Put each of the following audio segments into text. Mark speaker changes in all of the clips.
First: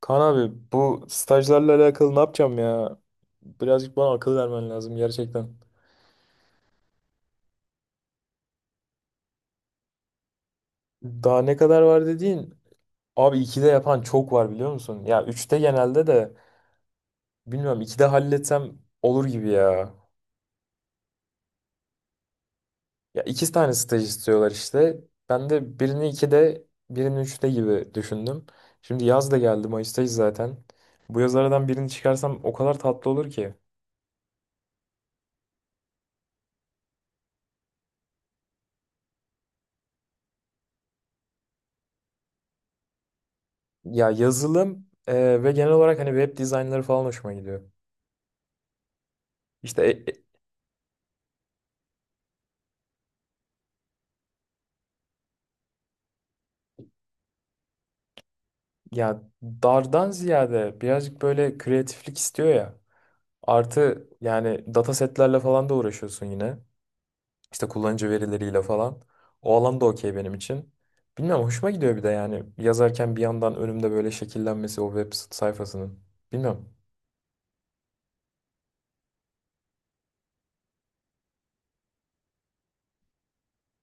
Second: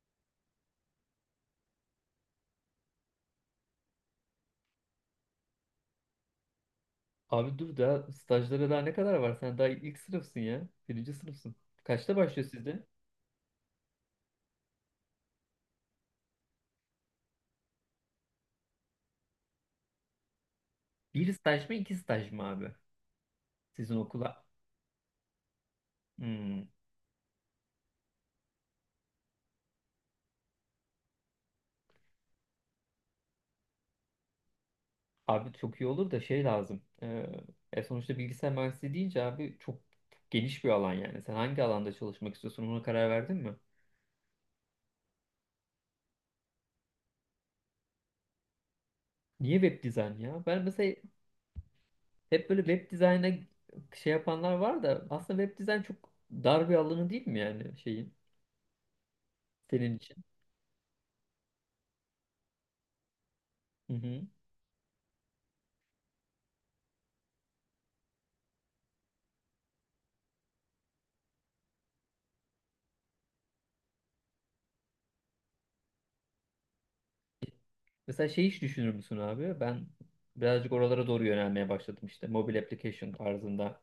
Speaker 1: Kaan abi bu stajlarla alakalı ne yapacağım ya? Birazcık bana akıl vermen lazım gerçekten.
Speaker 2: Abi dur daha stajlara daha ne kadar var? Sen daha ilk sınıfsın ya. Birinci
Speaker 1: Daha
Speaker 2: sınıfsın.
Speaker 1: ne kadar var
Speaker 2: Kaçta başlıyor
Speaker 1: dediğin?
Speaker 2: sizde?
Speaker 1: Abi 2'de yapan çok var biliyor musun? Ya üçte genelde de bilmiyorum, 2'de halletsem olur gibi ya.
Speaker 2: Bir staj mı iki staj mı abi?
Speaker 1: Ya iki tane
Speaker 2: Sizin
Speaker 1: staj
Speaker 2: okula.
Speaker 1: istiyorlar işte. Ben de birini 2'de
Speaker 2: Hmm.
Speaker 1: birini üçte gibi düşündüm. Şimdi yaz da geldi, Mayıs'tayız zaten. Bu yaz aradan birini çıkarsam o kadar tatlı olur ki.
Speaker 2: Abi çok iyi olur da şey lazım. Sonuçta bilgisayar mühendisliği deyince abi çok geniş bir alan yani. Sen hangi alanda çalışmak istiyorsun, ona karar verdin mi?
Speaker 1: Ya yazılım ve genel olarak hani web dizaynları falan hoşuma gidiyor.
Speaker 2: Niye
Speaker 1: İşte
Speaker 2: web dizayn ya? Ben mesela hep böyle web dizayna şey yapanlar var da aslında web dizayn çok dar bir alanı değil mi, yani şeyin
Speaker 1: ya
Speaker 2: senin
Speaker 1: dardan
Speaker 2: için?
Speaker 1: ziyade birazcık böyle kreatiflik istiyor ya.
Speaker 2: Hı
Speaker 1: Artı
Speaker 2: hı.
Speaker 1: yani data setlerle falan da uğraşıyorsun yine. İşte kullanıcı verileriyle falan. O alan da okey benim için. Bilmiyorum, hoşuma gidiyor bir de yani yazarken bir yandan önümde böyle şekillenmesi o web sayfasının. Bilmiyorum,
Speaker 2: Mesela şey hiç düşünür müsün abi? Ben birazcık oralara doğru yönelmeye başladım işte. Mobile application tarzında.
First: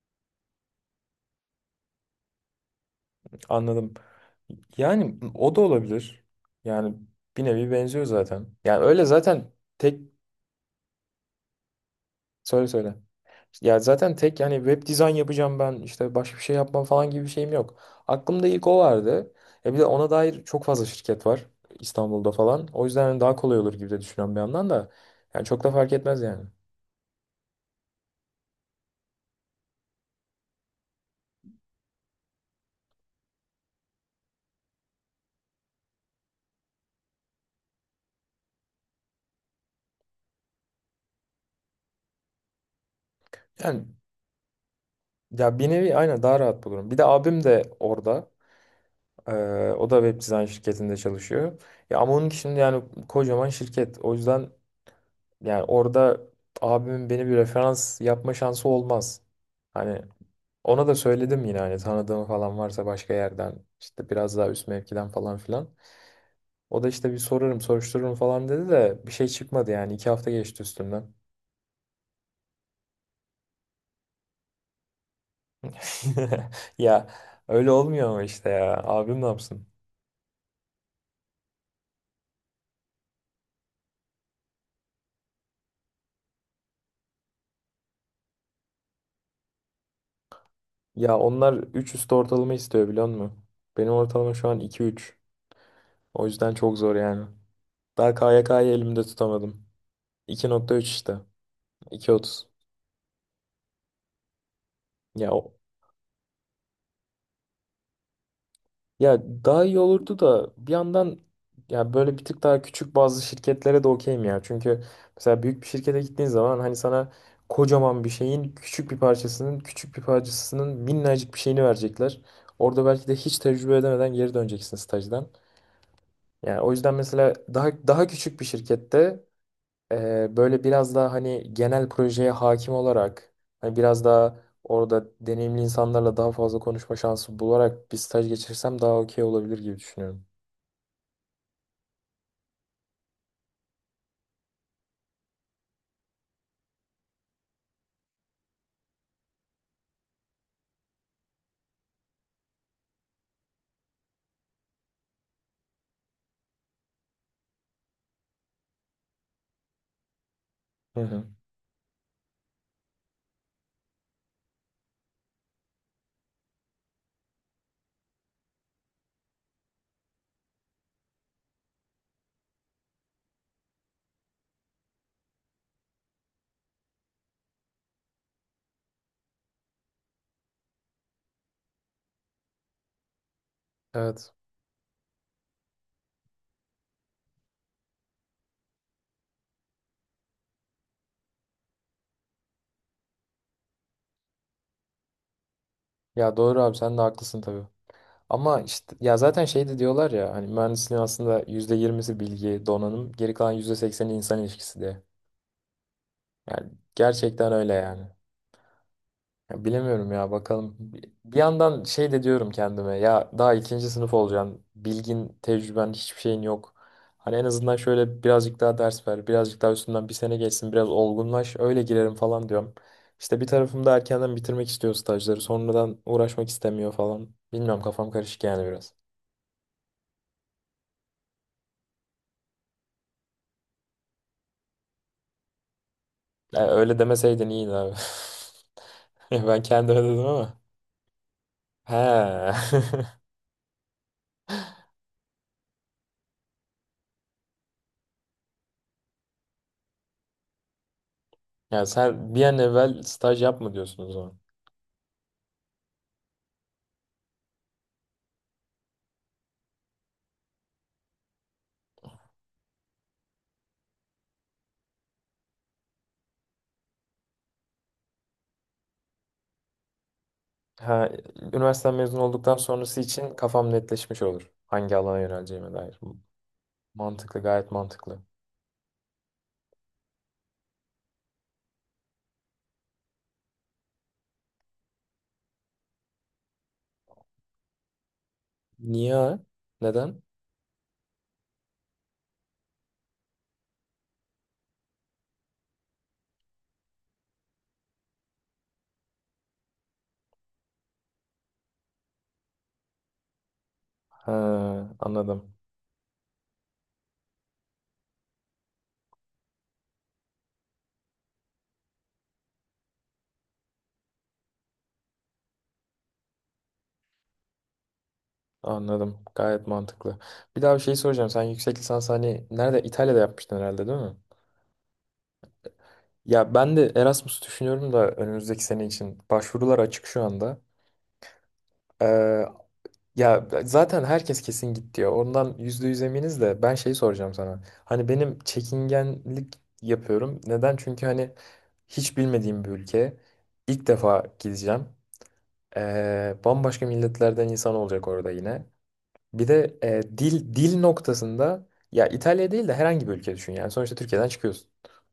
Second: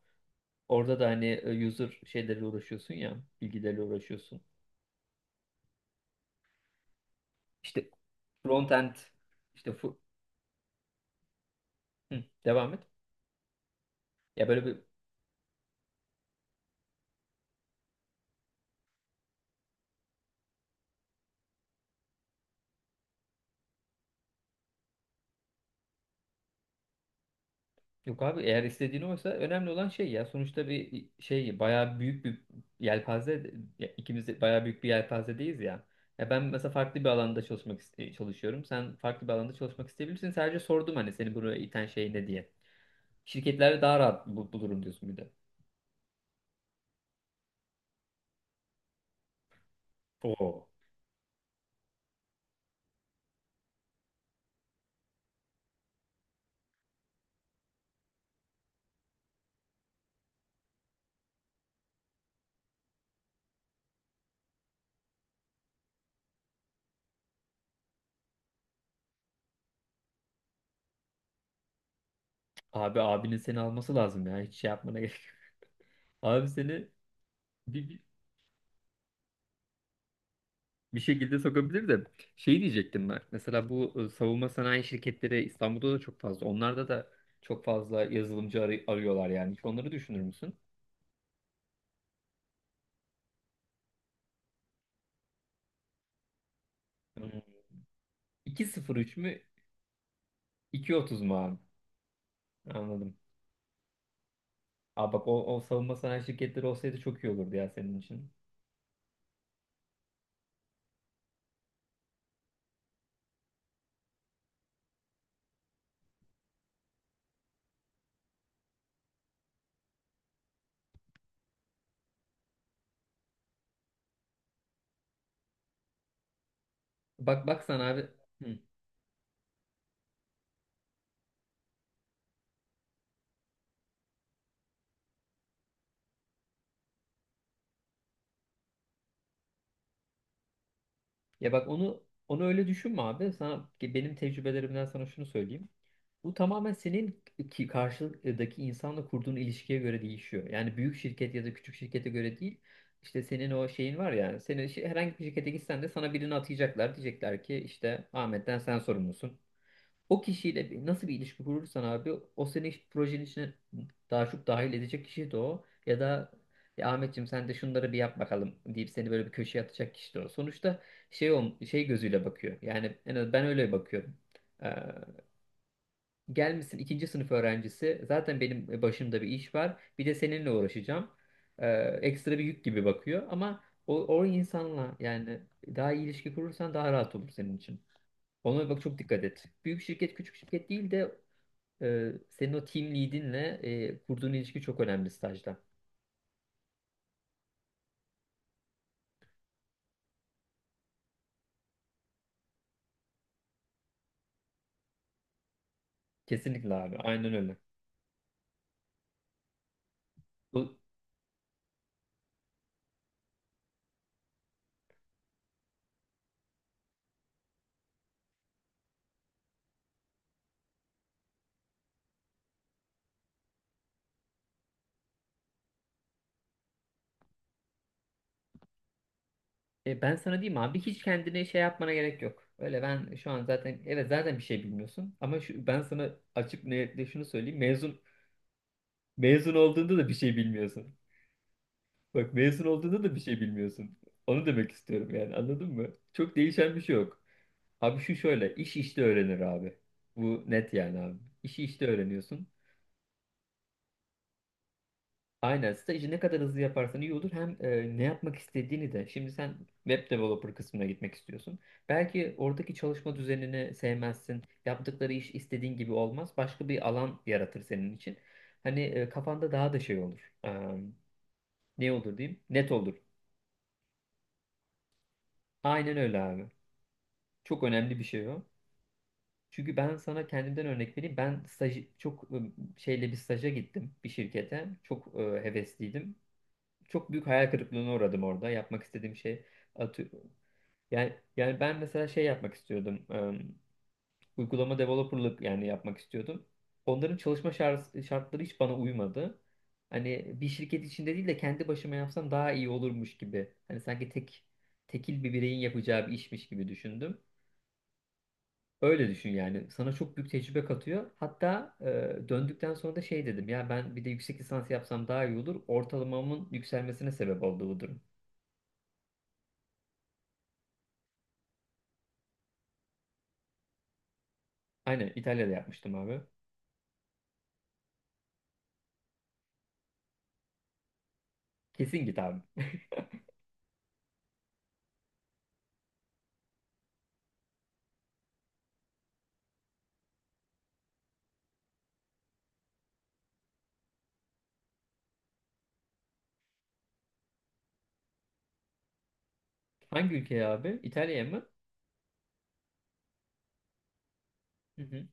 Speaker 2: Orada da hani user şeyleriyle uğraşıyorsun ya. Bilgileriyle
Speaker 1: anladım.
Speaker 2: uğraşıyorsun.
Speaker 1: Yani o da olabilir. Yani bir nevi
Speaker 2: İşte
Speaker 1: benziyor zaten.
Speaker 2: front
Speaker 1: Yani
Speaker 2: end
Speaker 1: öyle zaten.
Speaker 2: işte
Speaker 1: tek
Speaker 2: Hı,
Speaker 1: Söyle
Speaker 2: devam et.
Speaker 1: söyle. Ya zaten tek
Speaker 2: Ya
Speaker 1: yani
Speaker 2: böyle bir
Speaker 1: web dizayn yapacağım ben işte, başka bir şey yapmam falan gibi bir şeyim yok. Aklımda ilk o vardı. E bir de ona dair çok fazla şirket var İstanbul'da falan. O yüzden hani daha kolay olur gibi de düşünüyorum bir yandan da. Yani çok da fark etmez yani.
Speaker 2: Yok abi, eğer istediğin oysa önemli olan şey, ya sonuçta bir şey bayağı büyük bir yelpaze, ya ikimiz de bayağı büyük bir yelpazedeyiz ya. Ya ben mesela farklı bir alanda çalışmak çalışıyorum. Sen farklı bir alanda çalışmak isteyebilirsin. Sadece sordum hani seni buraya iten şey ne diye. Şirketlerde
Speaker 1: Yani
Speaker 2: daha rahat bulurum diyorsun bir de.
Speaker 1: ya bir nevi aynen daha rahat bulurum. Bir de abim de orada. Ee, O da web dizayn
Speaker 2: Oo.
Speaker 1: şirketinde çalışıyor. Ya ama onun şimdi yani kocaman şirket. O yüzden yani orada abimin beni bir referans yapma şansı olmaz. Hani ona da söyledim yine, hani tanıdığım falan varsa başka yerden, işte biraz daha üst mevkiden falan filan. O da işte bir sorarım soruştururum falan dedi de bir şey çıkmadı yani, iki hafta geçti üstümden.
Speaker 2: Abi abinin seni alması lazım ya. Hiç şey yapmana gerek yok. Abi seni
Speaker 1: Ya öyle
Speaker 2: bir, bir-
Speaker 1: olmuyor ama, işte ya abim ne yapsın?
Speaker 2: bir şekilde sokabilir de şey diyecektim ben. Mesela bu savunma sanayi şirketleri İstanbul'da da çok fazla. Onlarda da çok fazla yazılımcı arıyorlar yani. Hiç onları düşünür müsün?
Speaker 1: Ya onlar 3 üstü ortalama istiyor biliyor musun? Benim ortalama şu an iki üç. O yüzden çok zor yani.
Speaker 2: Hmm.
Speaker 1: Daha
Speaker 2: iki
Speaker 1: KYK'yı
Speaker 2: sıfır
Speaker 1: elimde
Speaker 2: üç mü?
Speaker 1: tutamadım. İki nokta üç
Speaker 2: iki
Speaker 1: işte.
Speaker 2: otuz mu abi?
Speaker 1: İki otuz.
Speaker 2: Anladım. Aa bak,
Speaker 1: Ya
Speaker 2: o,
Speaker 1: o-
Speaker 2: o savunma sanayi şirketleri olsaydı çok iyi olurdu ya senin için.
Speaker 1: Ya daha iyi olurdu da bir yandan, ya böyle bir tık daha küçük bazı şirketlere de okeyim ya. Çünkü mesela büyük bir şirkete gittiğin zaman hani sana kocaman bir şeyin küçük bir parçasının küçük bir parçasının minnacık bir şeyini verecekler. Orada belki de hiç tecrübe edemeden geri döneceksin stajdan. Yani o yüzden mesela
Speaker 2: Bak bak sen
Speaker 1: daha
Speaker 2: abi.
Speaker 1: daha küçük bir
Speaker 2: Hı.
Speaker 1: şirkette böyle biraz daha hani genel projeye hakim olarak, hani biraz daha orada deneyimli insanlarla daha fazla konuşma şansı bularak bir staj geçirsem daha okey olabilir gibi düşünüyorum.
Speaker 2: Ya bak onu öyle düşünme abi. Sana benim tecrübelerimden sana şunu söyleyeyim. Bu tamamen senin ki karşıdaki insanla kurduğun ilişkiye göre değişiyor. Yani büyük şirket ya da küçük şirkete göre değil. İşte senin o şeyin var yani. Herhangi bir şirkete gitsen de sana birini atayacaklar. Diyecekler ki işte Ahmet'ten sen sorumlusun. O kişiyle
Speaker 1: Hı
Speaker 2: nasıl bir
Speaker 1: hı.
Speaker 2: ilişki kurursan abi, o seni projenin içine daha çok dahil edecek kişi de o. Ya da ya Ahmetciğim sen de şunları bir yap bakalım deyip seni böyle bir köşeye atacak kişi de o. Sonuçta şey gözüyle bakıyor. Yani en az ben öyle bakıyorum. Gelmişsin ikinci sınıf öğrencisi. Zaten benim başımda bir iş var. Bir de seninle uğraşacağım. Ee, ekstra bir yük gibi bakıyor. Ama o
Speaker 1: Evet.
Speaker 2: insanla yani daha iyi ilişki kurursan daha rahat olur senin için. Ona bak, çok dikkat et. Büyük şirket küçük şirket değil de senin o team lead'inle kurduğun ilişki çok önemli stajda.
Speaker 1: Ya doğru abi, sen de haklısın tabii. Ama işte ya zaten şey de diyorlar ya, hani mühendisliğin aslında %20'si bilgi, donanım, geri kalan %80'i insan ilişkisi diye. Yani
Speaker 2: Kesinlikle abi. Aynen
Speaker 1: gerçekten
Speaker 2: öyle.
Speaker 1: öyle yani. Ya bilemiyorum ya, bakalım.
Speaker 2: Bu-
Speaker 1: Bir yandan şey de diyorum kendime, ya daha ikinci sınıf olacaksın. Bilgin, tecrüben, hiçbir şeyin yok. Hani en azından şöyle birazcık daha ders ver. Birazcık daha üstünden bir sene geçsin. Biraz olgunlaş. Öyle girerim falan diyorum. İşte bir tarafım da erkenden bitirmek istiyor stajları. Sonradan uğraşmak istemiyor falan. Bilmiyorum, kafam karışık yani biraz.
Speaker 2: ben sana diyeyim abi, hiç kendine şey yapmana gerek yok. Öyle ben şu an zaten, evet, zaten bir şey bilmiyorsun. Ama şu, ben sana açık
Speaker 1: Ya öyle
Speaker 2: netle şunu
Speaker 1: demeseydin
Speaker 2: söyleyeyim.
Speaker 1: iyiydi abi.
Speaker 2: Mezun
Speaker 1: Ben
Speaker 2: Olduğunda
Speaker 1: kendime
Speaker 2: da bir
Speaker 1: dedim
Speaker 2: şey
Speaker 1: ama.
Speaker 2: bilmiyorsun.
Speaker 1: He.
Speaker 2: Bak, mezun olduğunda da bir şey bilmiyorsun. Onu demek istiyorum yani, anladın mı? Çok değişen bir şey yok. Abi şu şöyle, iş işte öğrenir abi. Bu net yani abi. İşi
Speaker 1: Ya
Speaker 2: işte
Speaker 1: sen bir
Speaker 2: öğreniyorsun.
Speaker 1: an evvel staj yapma diyorsun o zaman.
Speaker 2: Aynen, stajı ne kadar hızlı yaparsan iyi olur. Hem ne yapmak istediğini de. Şimdi sen web developer kısmına gitmek istiyorsun. Belki oradaki çalışma düzenini sevmezsin. Yaptıkları iş istediğin gibi olmaz. Başka bir alan yaratır senin için. Hani kafanda daha da şey olur.
Speaker 1: Ha,
Speaker 2: Ne
Speaker 1: üniversiteden
Speaker 2: olur
Speaker 1: mezun
Speaker 2: diyeyim?
Speaker 1: olduktan
Speaker 2: Net olur.
Speaker 1: sonrası için kafam netleşmiş olur. Hangi alana yöneleceğime
Speaker 2: Aynen
Speaker 1: dair.
Speaker 2: öyle abi.
Speaker 1: Mantıklı,
Speaker 2: Çok
Speaker 1: gayet
Speaker 2: önemli bir
Speaker 1: mantıklı.
Speaker 2: şey o. Çünkü ben sana kendimden örnek vereyim. Ben staj çok şeyle bir staja gittim bir şirkete. Çok hevesliydim. Çok büyük hayal kırıklığına uğradım orada. Yapmak istediğim
Speaker 1: Niye?
Speaker 2: şey atı
Speaker 1: Neden?
Speaker 2: yani, ben mesela şey yapmak istiyordum. Uygulama developerlık yani yapmak istiyordum. Onların çalışma şartları hiç bana uymadı. Hani bir şirket içinde değil de kendi başıma yapsam daha iyi olurmuş gibi. Hani sanki tek
Speaker 1: Ha,
Speaker 2: tekil bir
Speaker 1: anladım.
Speaker 2: bireyin yapacağı bir işmiş gibi düşündüm. Öyle düşün yani. Sana çok büyük tecrübe katıyor. Hatta döndükten sonra da şey dedim. Ya ben bir de yüksek lisans yapsam daha iyi olur. Ortalamamın yükselmesine sebep oldu bu durum.
Speaker 1: Anladım. Gayet mantıklı. Bir daha bir şey soracağım. Sen yüksek lisans hani nerede? İtalya'da yapmıştın herhalde değil mi?
Speaker 2: Aynen İtalya'da yapmıştım abi.
Speaker 1: Ya ben de Erasmus düşünüyorum da önümüzdeki sene için. Başvurular açık şu anda.
Speaker 2: Kesin git abi.
Speaker 1: Ee, Ya zaten herkes kesin git diyor. Ondan %100 eminiz de ben şeyi soracağım sana. Hani benim çekingenlik yapıyorum. Neden? Çünkü hani hiç bilmediğim bir ülke. İlk defa gideceğim. Bambaşka milletlerden insan olacak orada yine. Bir de
Speaker 2: Hangi ülkeye
Speaker 1: dil
Speaker 2: abi?
Speaker 1: dil
Speaker 2: İtalya'ya mı?
Speaker 1: noktasında, ya İtalya değil de herhangi bir ülke düşün yani. Sonuçta Türkiye'den çıkıyorsun.
Speaker 2: Hı hı.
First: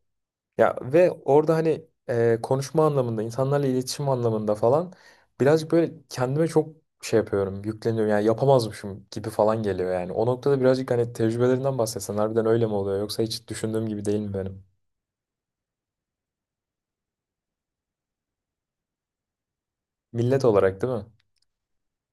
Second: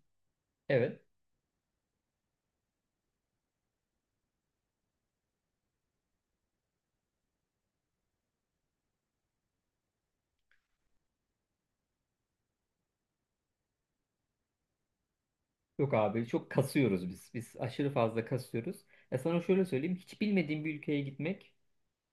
Speaker 1: Ya
Speaker 2: Evet.
Speaker 1: ve orada hani konuşma anlamında, insanlarla iletişim anlamında falan, birazcık böyle kendime çok şey yapıyorum, yükleniyorum. Yani yapamazmışım gibi falan geliyor yani. O noktada birazcık hani tecrübelerinden bahsetsen, harbiden öyle mi oluyor yoksa hiç düşündüğüm gibi değil mi benim?
Speaker 2: Yok abi, çok kasıyoruz biz. Biz aşırı fazla kasıyoruz. Ya sana şöyle söyleyeyim. Hiç
Speaker 1: Millet
Speaker 2: bilmediğim bir
Speaker 1: olarak değil
Speaker 2: ülkeye
Speaker 1: mi?
Speaker 2: gitmek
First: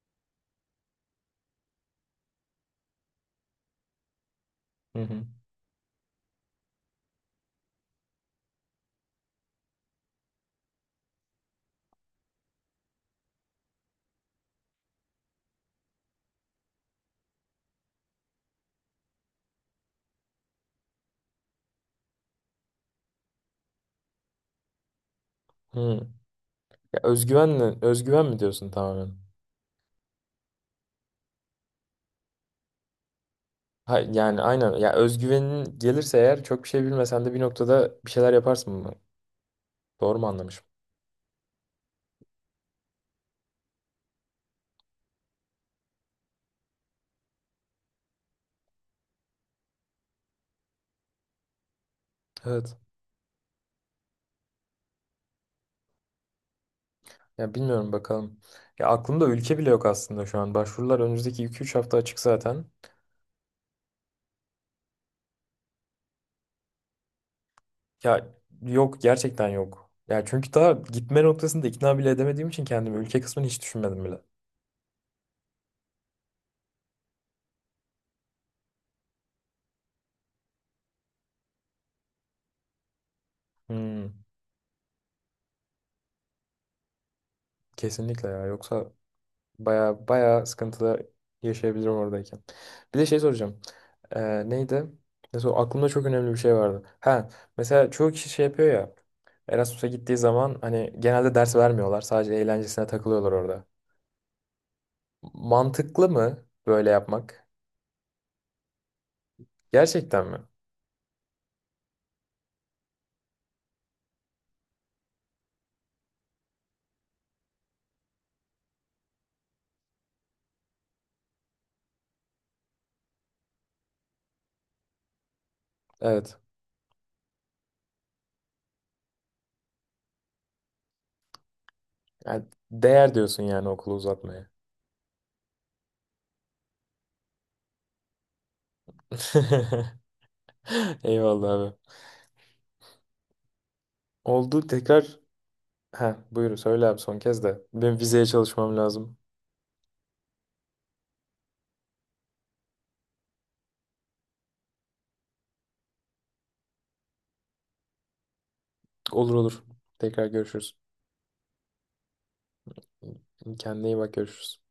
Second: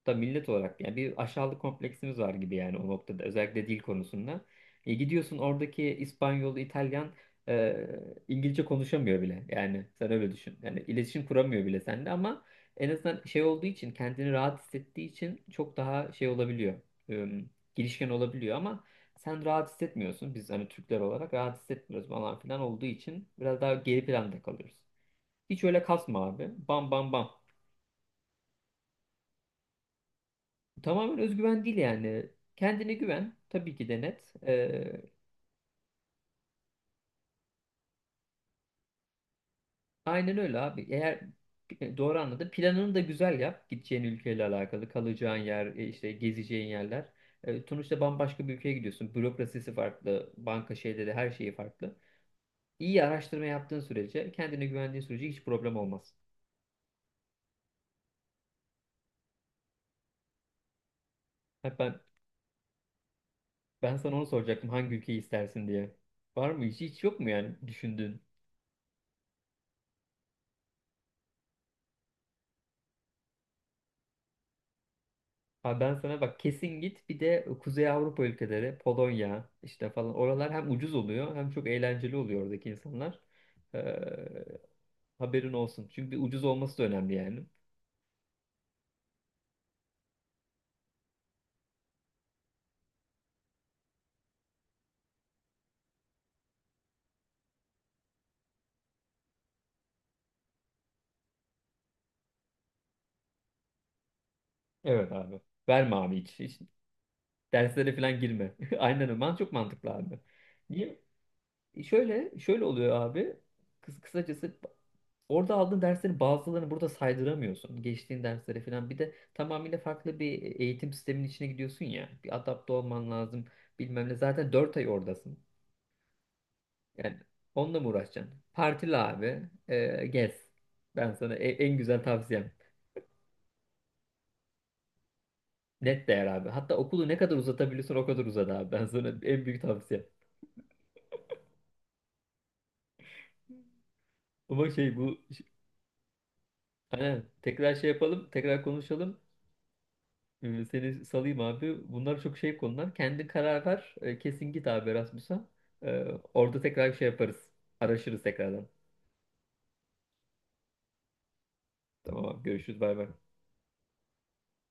Speaker 2: da millet olarak yani bir aşağılık kompleksimiz var gibi yani o noktada, özellikle dil konusunda. E,
Speaker 1: Hı hı.
Speaker 2: gidiyorsun, oradaki İspanyol, İtalyan e, İngilizce konuşamıyor bile. Yani sen öyle düşün. Yani iletişim kuramıyor bile sende, ama en azından şey olduğu için, kendini rahat hissettiği için, çok daha şey olabiliyor. E, girişken olabiliyor, ama sen rahat hissetmiyorsun. Biz hani Türkler olarak rahat hissetmiyoruz falan filan olduğu için biraz daha geri planda kalıyoruz. Hiç
Speaker 1: Hı.
Speaker 2: öyle kasma abi. Bam
Speaker 1: Ya
Speaker 2: bam bam.
Speaker 1: özgüvenle, özgüven mi diyorsun tamamen?
Speaker 2: Tamamen özgüven değil yani. Kendine güven. Tabii ki
Speaker 1: Ha,
Speaker 2: de net.
Speaker 1: yani aynen. Ya özgüvenin gelirse eğer çok bir şey bilmesen de bir noktada bir şeyler yaparsın mı? Doğru mu
Speaker 2: Aynen öyle
Speaker 1: anlamışım?
Speaker 2: abi. Doğru anladım. Planını da güzel yap. Gideceğin ülkeyle alakalı. Kalacağın yer, işte gezeceğin yerler. Sonuçta bambaşka bir ülkeye gidiyorsun. Bürokrasisi farklı. Banka şeyleri, her şeyi farklı.
Speaker 1: Evet.
Speaker 2: İyi araştırma yaptığın sürece, kendine güvendiğin sürece hiç problem olmaz.
Speaker 1: Ya bilmiyorum, bakalım. Ya aklımda ülke bile yok aslında şu an. Başvurular önümüzdeki iki
Speaker 2: Ha
Speaker 1: üç hafta
Speaker 2: ben,
Speaker 1: açık zaten.
Speaker 2: sana onu soracaktım. Hangi ülkeyi istersin diye. Var mı? Hiç yok mu yani düşündüğün?
Speaker 1: Ya yok, gerçekten yok. Ya çünkü daha gitme noktasında ikna bile edemediğim için kendimi, ülke kısmını hiç düşünmedim bile.
Speaker 2: Ha, ben sana bak, kesin git. Bir de Kuzey Avrupa ülkeleri, Polonya işte falan, oralar hem ucuz oluyor hem çok eğlenceli oluyor oradaki insanlar.
Speaker 1: Hmm,
Speaker 2: Ee, haberin olsun. Çünkü ucuz olması da önemli yani.
Speaker 1: Kesinlikle ya. Yoksa baya baya sıkıntılar yaşayabilirim oradayken. Bir de şey soracağım. Neydi? Mesela aklımda çok önemli bir şey vardı. Ha, mesela çoğu kişi şey yapıyor ya. Erasmus'a gittiği zaman hani genelde ders vermiyorlar. Sadece eğlencesine takılıyorlar orada.
Speaker 2: Evet abi. Verme
Speaker 1: Mantıklı
Speaker 2: abi hiç.
Speaker 1: mı
Speaker 2: Hiç
Speaker 1: böyle yapmak?
Speaker 2: derslere falan girme. Aynen öyle. Çok mantıklı abi.
Speaker 1: Gerçekten mi?
Speaker 2: Niye? Şöyle şöyle oluyor abi. Kısacası, orada aldığın derslerin bazılarını burada saydıramıyorsun. Geçtiğin derslere falan. Bir de tamamıyla farklı bir eğitim sisteminin içine gidiyorsun ya. Bir adapte olman lazım. Bilmem ne. Zaten 4 ay oradasın.
Speaker 1: Evet.
Speaker 2: Yani onunla mı uğraşacaksın? Partili abi. Gez. Ben sana en güzel
Speaker 1: Yani
Speaker 2: tavsiyem.
Speaker 1: değer diyorsun yani okulu uzatmaya.
Speaker 2: Net değer abi. Hatta okulu ne kadar uzatabiliyorsun o kadar uzat abi. Ben sana en büyük tavsiyem.
Speaker 1: Eyvallah abi. Oldu
Speaker 2: Ama şey bu.
Speaker 1: tekrar. Ha, buyur. Söyle abi son
Speaker 2: Aynen.
Speaker 1: kez de.
Speaker 2: Tekrar şey
Speaker 1: Benim vizeye
Speaker 2: yapalım. Tekrar
Speaker 1: çalışmam lazım.
Speaker 2: konuşalım. Seni salayım abi. Bunlar çok şey konular. Kendi karar ver. Kesin git abi Erasmus'a. Ee, Orada tekrar şey yaparız. Araşırız tekrardan.
Speaker 1: Olur olur. Tekrar görüşürüz.
Speaker 2: Tamam abi, görüşürüz, bay bay.
Speaker 1: Kendine iyi bak, görüşürüz.